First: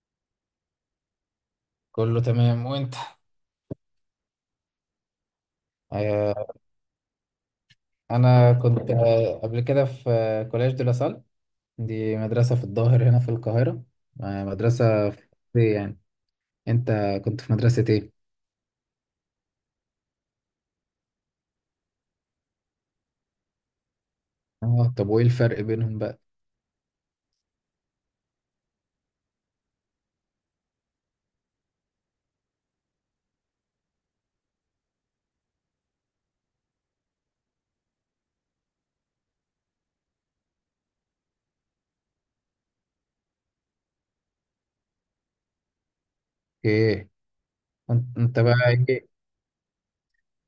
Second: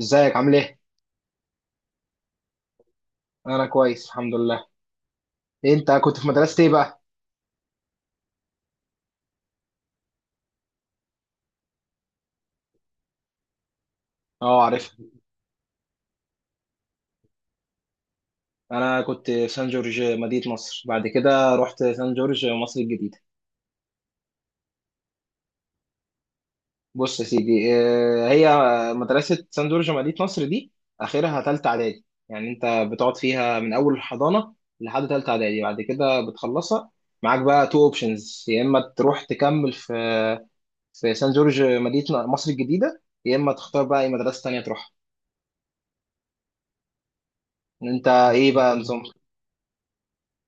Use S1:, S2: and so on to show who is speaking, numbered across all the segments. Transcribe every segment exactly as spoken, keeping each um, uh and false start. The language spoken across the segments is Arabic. S1: ازيك عامل ايه؟
S2: كله تمام وانت.
S1: انا كويس الحمد لله. انت كنت في
S2: آه،
S1: مدرسة ايه بقى؟
S2: انا كنت آه، قبل كده في آه، كولاج دي لاسال، دي مدرسة في الظاهر هنا في القاهرة. آه،
S1: اه، عارفها.
S2: مدرسة في إيه يعني. انت كنت في مدرسة ايه؟
S1: انا كنت في سان جورج مدينة نصر، بعد كده رحت سان جورج مصر الجديدة.
S2: اه، طب وايه الفرق بينهم بقى؟
S1: بص يا سيدي، آه، هي مدرسة سان جورج مدينة نصر دي اخرها تالتة اعدادي، يعني انت بتقعد فيها من اول الحضانة لحد تالتة اعدادي، بعد كده بتخلصها معاك بقى تو اوبشنز، يا اما تروح تكمل في في سان جورج مدينة مصر الجديدة، يا اما تختار بقى اي مدرسة تانية تروحها.
S2: ايه
S1: انت
S2: انت؟ إنت
S1: ايه
S2: بقى
S1: بقى نظام؟
S2: ايه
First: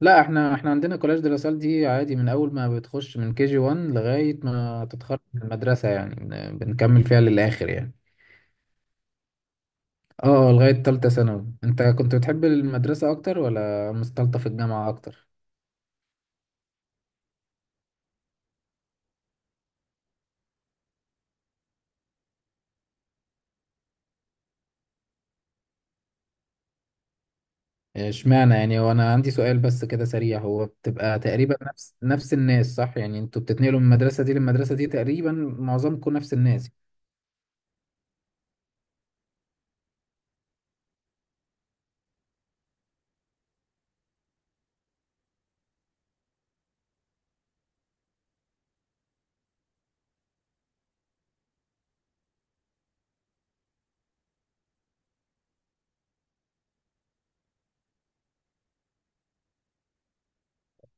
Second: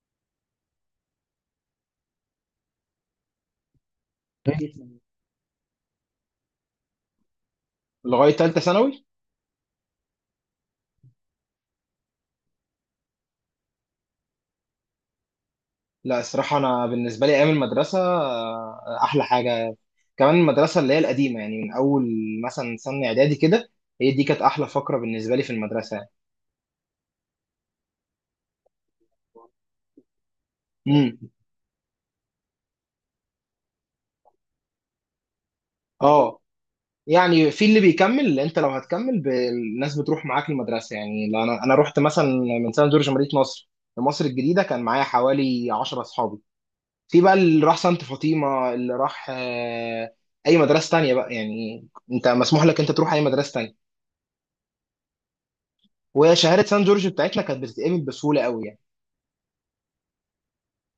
S2: لا، احنا احنا عندنا كولاج دي لاسال دي عادي، من اول ما بتخش من كي جي واحد لغاية ما تتخرج من المدرسة، يعني بن- بنكمل فيها للآخر يعني.
S1: لغايه ثالثه ثانوي.
S2: اه، لغاية تالتة ثانوي. انت كنت بتحب المدرسة اكتر ولا مستلطف الجامعة اكتر؟
S1: لا، الصراحه انا بالنسبه لي ايام المدرسه آه، احلى حاجه، كمان المدرسه اللي هي القديمه، يعني من اول مثلا سنه اعدادي كده، هي دي كانت احلى فقره بالنسبه لي في المدرسه يعني.
S2: اشمعنى يعني؟ هو انا عندي سؤال بس كده سريع، هو
S1: امم.
S2: بتبقى تقريبا نفس نفس الناس صح؟ يعني انتوا بتتنقلوا من المدرسة دي للمدرسة دي تقريبا معظمكم نفس
S1: اه،
S2: الناس.
S1: يعني في اللي بيكمل، انت لو هتكمل ب- الناس بتروح معاك المدرسه، يعني لو انا انا رحت مثلا من سنه جورج مدينه نصر لمصر الجديده كان معايا حوالي عشرة اصحابي، في بقى اللي راح سانت فاطمه، اللي راح آه، اي مدرسه تانية بقى يعني. انت مسموح لك انت تروح اي مدرسه تانية، وهي شهاده سان جورج بتاعتنا كانت بتتقبل بسهوله قوي يعني.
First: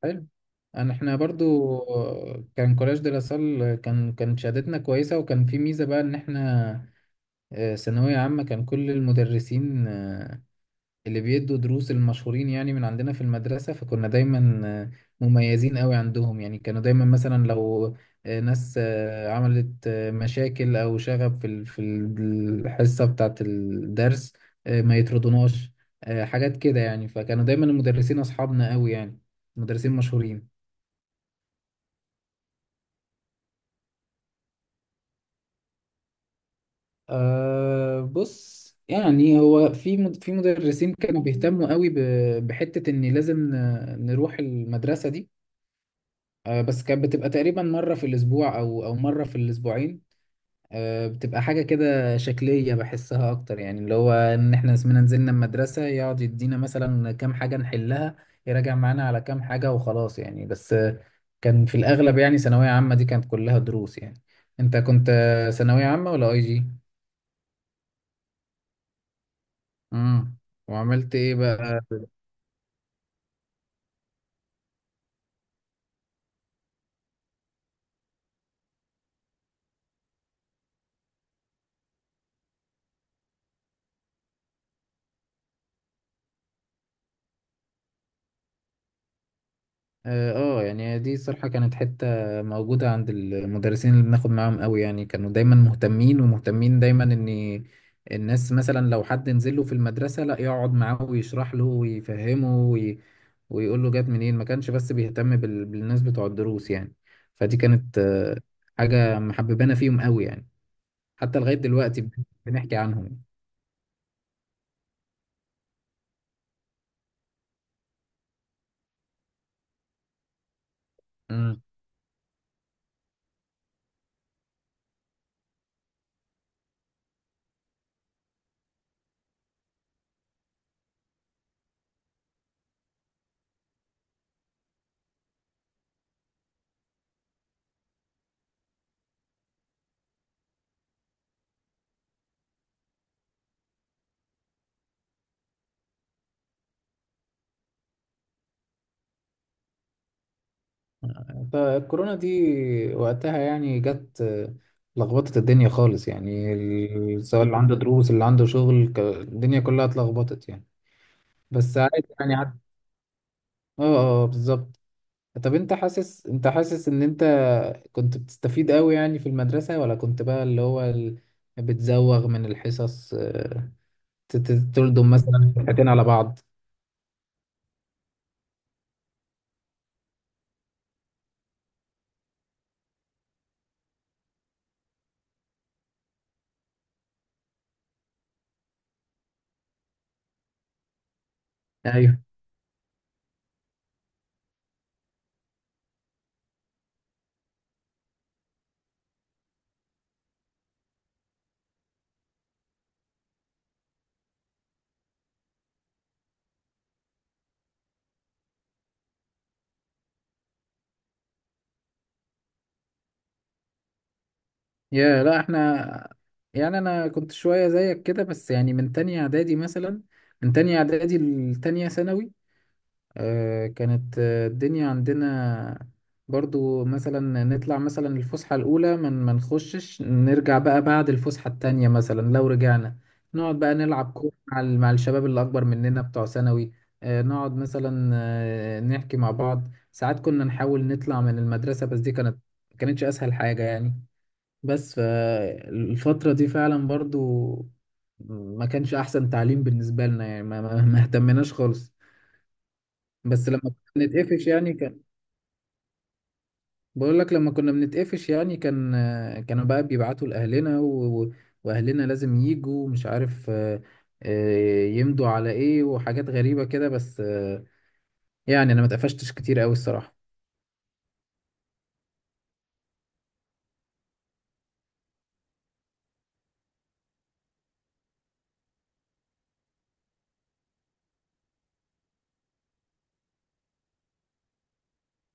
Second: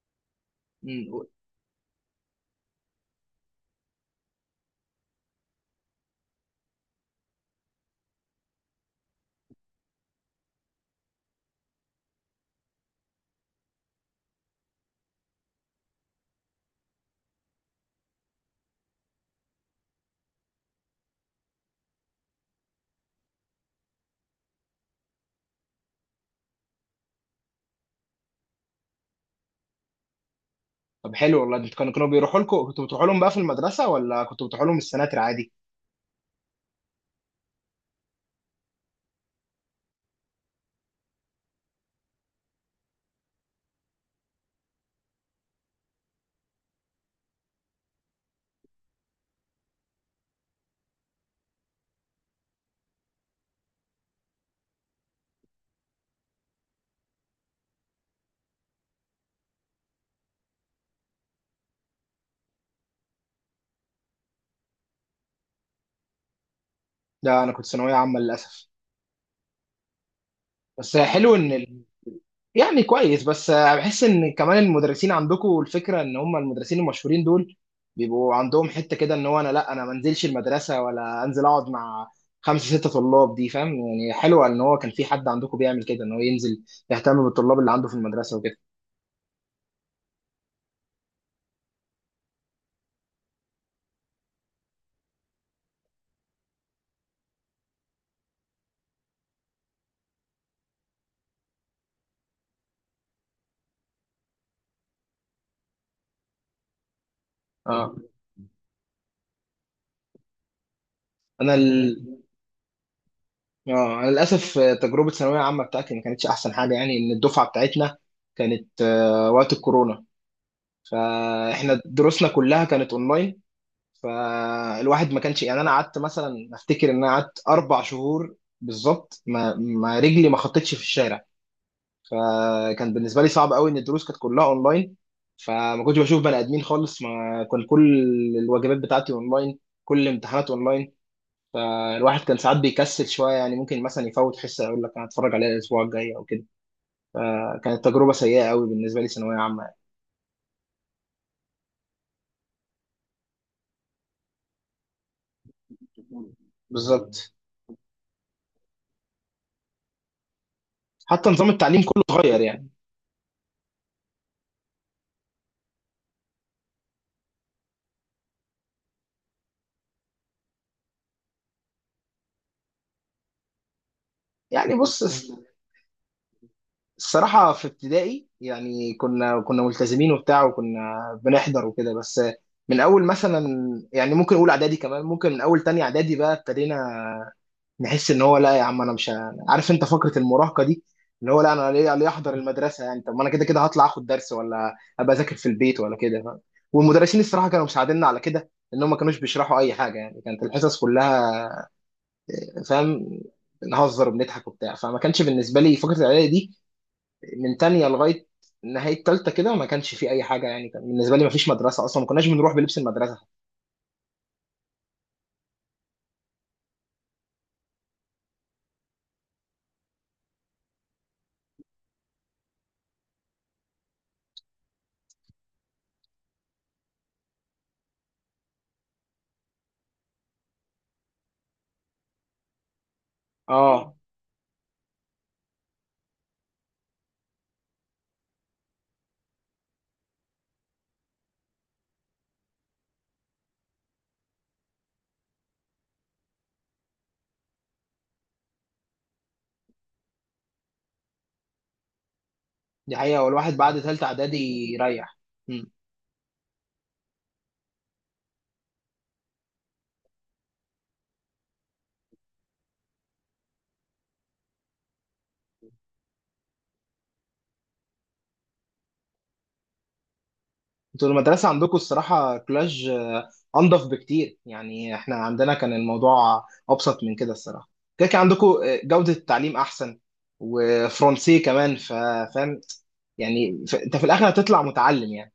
S2: حلو. انا، احنا
S1: مم.
S2: برضو آه، كان كولاج دراسال، كان كان شهادتنا كويسة، وكان في ميزة بقى ان احنا آه، ثانوية عامة كان كل المدرسين آه، اللي بيدوا دروس المشهورين يعني من عندنا في المدرسة، فكنا دايما آه، مميزين قوي عندهم يعني. كانوا دايما مثلا لو آه، ناس آه، عملت آه، مشاكل أو شغب في ال- في ال- الحصة بتاعة الدرس، آه، ما يطردوناش، آه، حاجات كده يعني. فكانوا دايما المدرسين أصحابنا قوي يعني، مدرسين مشهورين.
S1: طب حلو والله، انتوا كانوا كانوا بيروحوا لكم، كنتوا بتروحوا لهم بقى في المدرسه، ولا كنتوا بتروحوا لهم السناتر عادي؟
S2: أه، بص، يعني هو في مد- في مدرسين كانوا بيهتموا قوي ب- بحتة إن لازم ن- نروح المدرسة دي. آه، بس كانت بتبقى تقريبا مرة في الأسبوع أو أو مرة في الأسبوعين. آه، بتبقى حاجة كده شكلية بحسها أكتر، يعني اللي هو إن إحنا اسمنا نزلنا المدرسة، يقعد يدينا مثلا كام حاجة نحلها، يراجع معانا على كام حاجة وخلاص يعني. بس آه، كان في الأغلب يعني ثانوية عامة دي كانت كلها دروس يعني. أنت كنت آه، ثانوية عامة ولا أي جي؟
S1: لا، انا كنت ثانويه عامه للاسف.
S2: امم،
S1: بس
S2: وعملت
S1: حلو
S2: إيه
S1: ان
S2: بقى؟
S1: ال... يعني كويس، بس بحس ان كمان المدرسين عندكم الفكره ان هم المدرسين المشهورين دول بيبقوا عندهم حته كده، ان هو انا لا، انا ما انزلش المدرسه، ولا انزل اقعد مع خمسه سته طلاب دي، فاهم يعني؟ حلوه ان هو كان في حد عندكم بيعمل كده، ان هو ينزل يهتم بالطلاب اللي عنده في المدرسه وكده.
S2: اه. آه، يعني دي الصراحة كانت حتة موجودة عند المدرسين اللي بناخد معاهم قوي يعني. كانوا دايما مهتمين، ومهتمين دايما ان الناس مثلا لو حد نزل له في المدرسة، لا، يقعد معاه ويشرح له ويفهمه وي... ويقول له جت منين. ما كانش بس بيهتم بال... بالناس بتوع الدروس يعني. فدي
S1: اه.
S2: كانت آه، حاجة محببانا فيهم قوي يعني. حتى
S1: انا
S2: لغاية دلوقتي
S1: ال...
S2: بن- بنحكي عنهم.
S1: اه، انا للاسف آه، تجربه ثانويه عامه بتاعتي ما كانتش احسن حاجه، يعني ان الدفعه بتاعتنا كانت آه، وقت الكورونا، فاحنا دروسنا كلها كانت اونلاين، فالواحد ما كانش يعني، انا قعدت مثلا افتكر ان انا قعدت اربع شهور بالظبط ما ما رجلي ما خطتش في الشارع، فكان بالنسبه لي صعب قوي ان الدروس كانت كلها اونلاين، فما كنتش بشوف بني ادمين خالص، ما كان كل الواجبات بتاعتي اونلاين، كل الامتحانات اونلاين، فالواحد كان ساعات بيكسل شويه، يعني ممكن مثلا يفوت حصه يقول لك انا هتفرج عليها الاسبوع الجاي او كده، فكانت تجربه سيئه قوي بالنسبه لي ثانويه عامه يعني.
S2: فالكورونا دي وقتها يعني جت لخبطت الدنيا خالص يعني. ال-
S1: بالظبط،
S2: سواء اللي عنده دروس اللي عنده شغل، ك- الدنيا كلها اتلخبطت يعني.
S1: حتى نظام
S2: بس
S1: التعليم كله
S2: عادي يعني
S1: اتغير
S2: عد...
S1: يعني.
S2: اه، اه، آه، بالظبط. طب انت حاسس، انت حاسس ان انت كنت بتستفيد قوي يعني في المدرسة، ولا كنت بقى اللي هو ال... بتزوغ من الحصص، آه، ت-
S1: يعني
S2: ت-
S1: بص،
S2: تلدم مثلا حاجتين على بعض؟
S1: الصراحة في ابتدائي يعني كنا كنا ملتزمين وبتاع، وكنا بنحضر وكده، بس من أول مثلا، يعني ممكن أقول إعدادي كمان، ممكن من أول تانية إعدادي بقى ابتدينا نحس ان هو لا يا عم، انا مش ه- عارف، انت فكره المراهقه دي، اللي هو لا انا ليه ليه احضر المدرسه يعني؟ طب ما انا كده كده هطلع اخد درس، ولا ابقى اذاكر في البيت، ولا كده، فاهم؟ والمدرسين الصراحه كانوا مساعديننا على كده، ان هم ما كانوش بيشرحوا اي حاجه، يعني كانت الحصص كلها، فاهم، نهزر وبنضحك وبتاع، فما كانش بالنسبه لي فكره الاعدادي دي من تانية لغايه نهايه تالتة كده، ما كانش في اي حاجه، يعني كان بالنسبه لي ما فيش مدرسه اصلا، ما كناش بنروح بلبس المدرسه.
S2: يا، لا، احنا يعني انا كنت شويه زيك كده، بس يعني من تانية اعدادي مثلا، من تانية اعدادي لتانية ثانوي. آه، كانت آه، الدنيا عندنا برضو مثلا نطلع مثلا الفسحه الاولى، من ما نخشش نرجع بقى بعد الفسحه التانية. مثلا لو رجعنا نقعد بقى
S1: اه،
S2: نلعب كوره مع ال- مع الشباب اللي اكبر مننا بتوع ثانوي. آه، نقعد مثلا آه، نحكي مع بعض. ساعات كنا نحاول نطلع من المدرسه، بس دي كانت كانتش اسهل حاجه يعني. بس فالفترة دي فعلا برضو ما كانش أحسن تعليم بالنسبة لنا يعني. ما, ما, ما اهتمناش خالص.
S1: دي حقيقه،
S2: بس
S1: والواحد
S2: لما
S1: بعد تالتة
S2: كنا
S1: اعدادي
S2: بنتقفش يعني كان،
S1: يريح.
S2: بقول لك لما كنا بنتقفش يعني كان، كانوا بقى بيبعتوا لأهلنا و... و- وأهلنا لازم يجوا مش عارف آه، آه، يمضوا على إيه وحاجات غريبة كده. بس آه، يعني أنا ما اتقفشتش كتير أوي الصراحة.
S1: انتوا المدرسة عندكم الصراحة كلاج، آه، أنضف بكتير، يعني احنا عندنا كان الموضوع أبسط من كده الصراحة، كده كان عندكم آه، جودة التعليم أحسن، وفرنسي كمان، ف- فاهم، يعني ف- انت في الآخر هتطلع متعلم يعني.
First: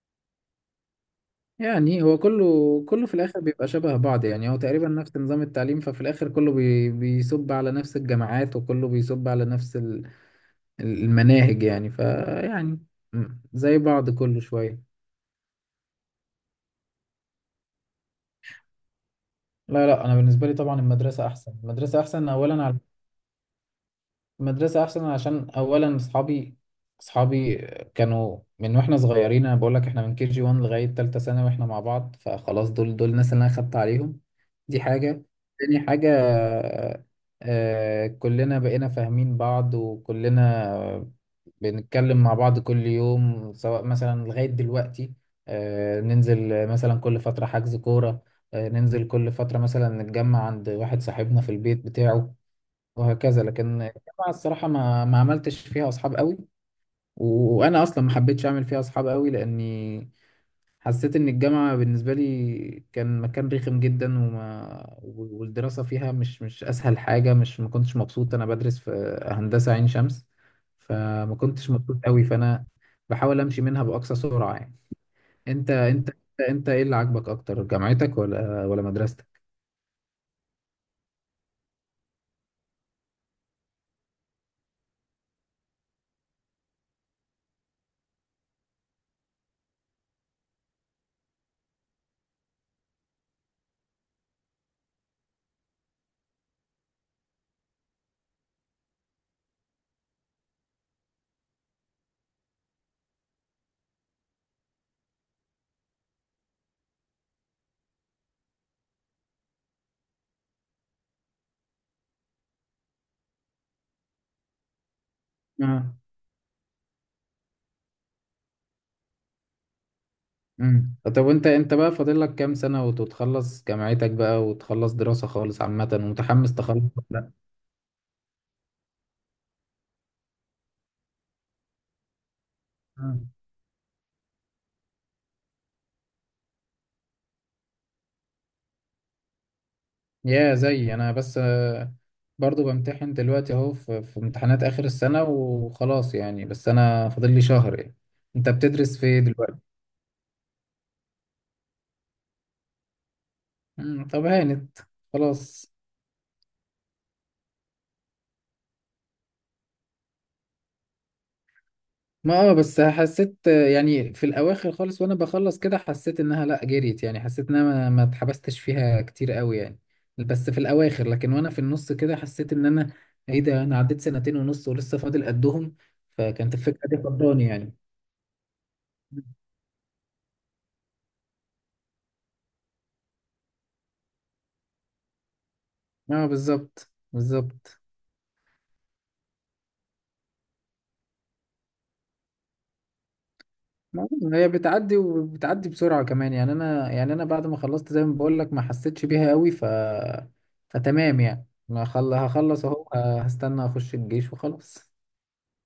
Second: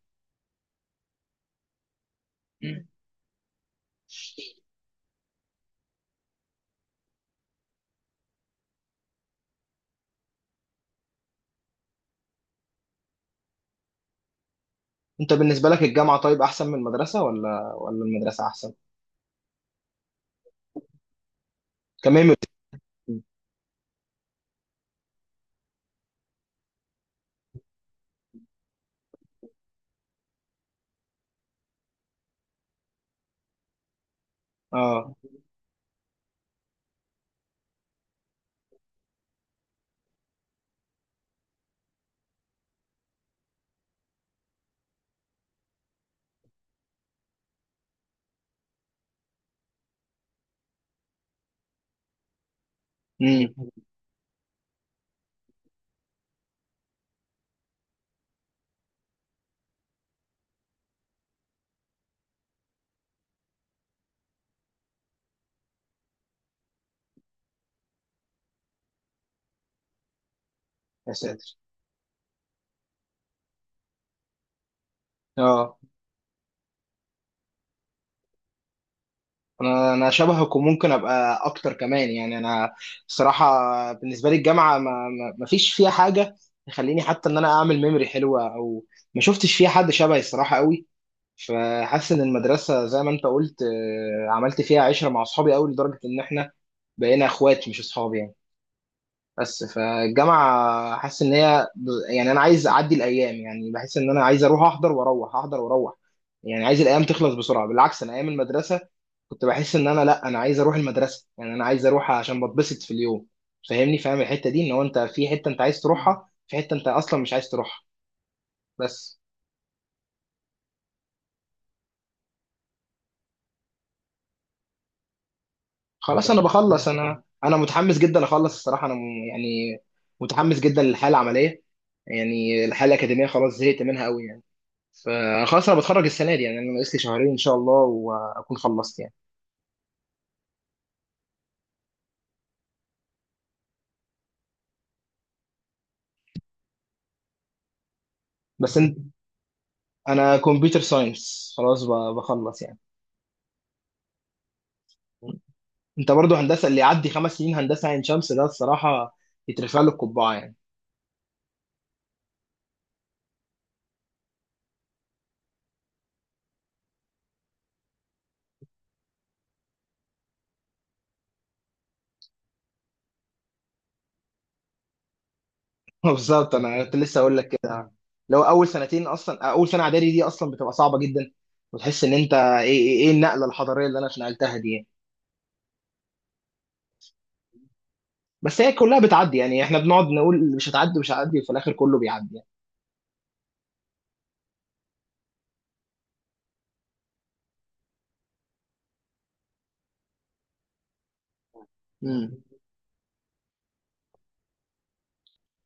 S2: يعني هو كله
S1: مم.
S2: كله في الاخر بيبقى شبه بعض يعني، هو تقريبا نفس نظام التعليم، ففي الاخر كله بي بيصب على نفس الجامعات، وكله بيصب على نفس ال- المناهج يعني. فيعني م، زي بعض كله شوية.
S1: انت بالنسبة لك الجامعة، طيب، أحسن من المدرسة، ولا ولا المدرسة أحسن؟
S2: لا لا، انا بالنسبة لي طبعا المدرسة احسن. المدرسة احسن
S1: كمان.
S2: اولا على، مدرسة أحسن عشان أولا أصحابي. أصحابي كانوا من وإحنا صغيرين. أنا بقول لك إحنا من كي جي واحد لغاية تالتة ثانوي وإحنا مع بعض، فخلاص دول دول الناس اللي أنا خدت عليهم. دي
S1: اه.
S2: حاجة. تاني حاجة، آه، كلنا بقينا فاهمين بعض، وكلنا بنتكلم مع بعض كل يوم. سواء مثلا لغاية دلوقتي آه، ننزل مثلا كل فترة حجز كورة، آه، ننزل كل فترة مثلا نتجمع عند واحد صاحبنا في البيت بتاعه، وهكذا. لكن
S1: امم.
S2: الجامعة الصراحة ما ما عملتش فيها أصحاب قوي، وأنا أصلا ما حبيتش أعمل فيها أصحاب قوي، لأني حسيت إن الجامعة بالنسبة لي كان مكان رخم جدا. وما والدراسة فيها مش مش أسهل حاجة، مش، ما كنتش مبسوط. أنا بدرس في هندسة عين شمس
S1: يا
S2: فما
S1: ساتر.
S2: كنتش مبسوط قوي، فأنا بحاول أمشي منها بأقصى سرعة يعني. أنت
S1: اه،
S2: أنت أنت إيه اللي عاجبك أكتر، جامعتك ولا ولا مدرستك؟
S1: انا انا شبهك، وممكن ابقى اكتر كمان، يعني انا الصراحه بالنسبه لي الجامعه ما ما ما فيش فيها حاجه تخليني حتى ان انا اعمل ميموري حلوه، او ما شفتش فيها حد شبهي الصراحه قوي، فحاسس ان المدرسه زي ما انت قلت، آه، عملت فيها عشره مع اصحابي قوي لدرجه ان احنا بقينا اخوات مش اصحاب يعني. بس فالجامعة حاسس إن هي، يعني أنا عايز أعدي الأيام، يعني بحس إن أنا عايز أروح أحضر، وأروح أحضر وأروح، يعني عايز الأيام تخلص بسرعة. بالعكس أنا أيام المدرسة كنت بحس إن أنا لأ، أنا عايز أروح المدرسة، يعني أنا عايز أروح عشان بتبسط في اليوم. فاهمني، فاهم الحتة دي، إن هو أنت في حتة أنت عايز
S2: آه.
S1: تروحها، في حتة أنت أصلا مش عايز تروحها. بس
S2: امم، طب وانت انت بقى فاضل لك كام سنة وتتخلص جامعتك بقى وتخلص دراسة خالص عامة،
S1: خلاص، أنا
S2: ومتحمس تخلص
S1: بخلص،
S2: ولا
S1: أنا
S2: لا؟
S1: أنا متحمس جدا أخلص الصراحة، أنا م- يعني متحمس جدا للحالة العملية، يعني الحالة الأكاديمية
S2: مم.
S1: خلاص زهقت منها قوي يعني. فخلاص انا بتخرج السنه دي، يعني انا ناقص لي شهرين ان شاء الله واكون خلصت يعني.
S2: يا زي انا، بس آه، برضو بمتحن دلوقتي اهو، في في امتحانات اخر السنة وخلاص يعني، بس انا فاضل لي شهر يعني. انت
S1: بس انت،
S2: بتدرس في إيه دلوقتي؟
S1: انا كمبيوتر ساينس خلاص، ب- بخلص يعني.
S2: مم. طب هانت خلاص.
S1: انت برضو هندسه، اللي يعدي خمس سنين هندسه عين شمس ده الصراحه يترفع له القبعه يعني.
S2: ما اه، بس حسيت يعني في الاواخر خالص وانا بخلص كده، حسيت انها لا، جريت يعني. حسيت انها ما, ما اتحبستش فيها كتير قوي يعني بس في الاواخر، لكن وانا في النص كده حسيت ان انا ايه ده، انا عديت سنتين ونص ولسه فاضل قدهم. فكانت
S1: بالظبط، انا
S2: الفكرة
S1: كنت
S2: دي
S1: لسه اقول
S2: فضاني
S1: لك
S2: يعني.
S1: كده، لو اول سنتين، اصلا اول سنه اعدادي دي اصلا بتبقى صعبه جدا، وتحس ان انت ايه، ايه إيه النقله الحضاريه اللي انا اتنقلتها دي يعني.
S2: اه بالظبط، بالظبط.
S1: بس هي كلها بتعدي، يعني احنا بنقعد نقول مش هتعدي مش هتعدي، وفي الاخر كله بيعدي يعني.
S2: ما هي بتعدي وبتعدي بسرعة كمان يعني. انا يعني انا بعد ما خلصت زي ما بقول لك ما حسيتش بيها قوي، ف فتمام يعني. ما خل...
S1: مم.
S2: هخلص اهو، هستنى اخش الجيش وخلاص.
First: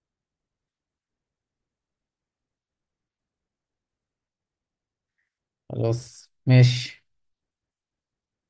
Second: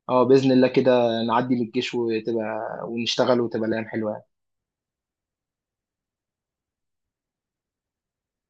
S1: اه، باذن الله كده نعدي من الجيش، وتبقى ونشتغل وتبقى الايام حلوه يعني.
S2: خلاص، ماشي.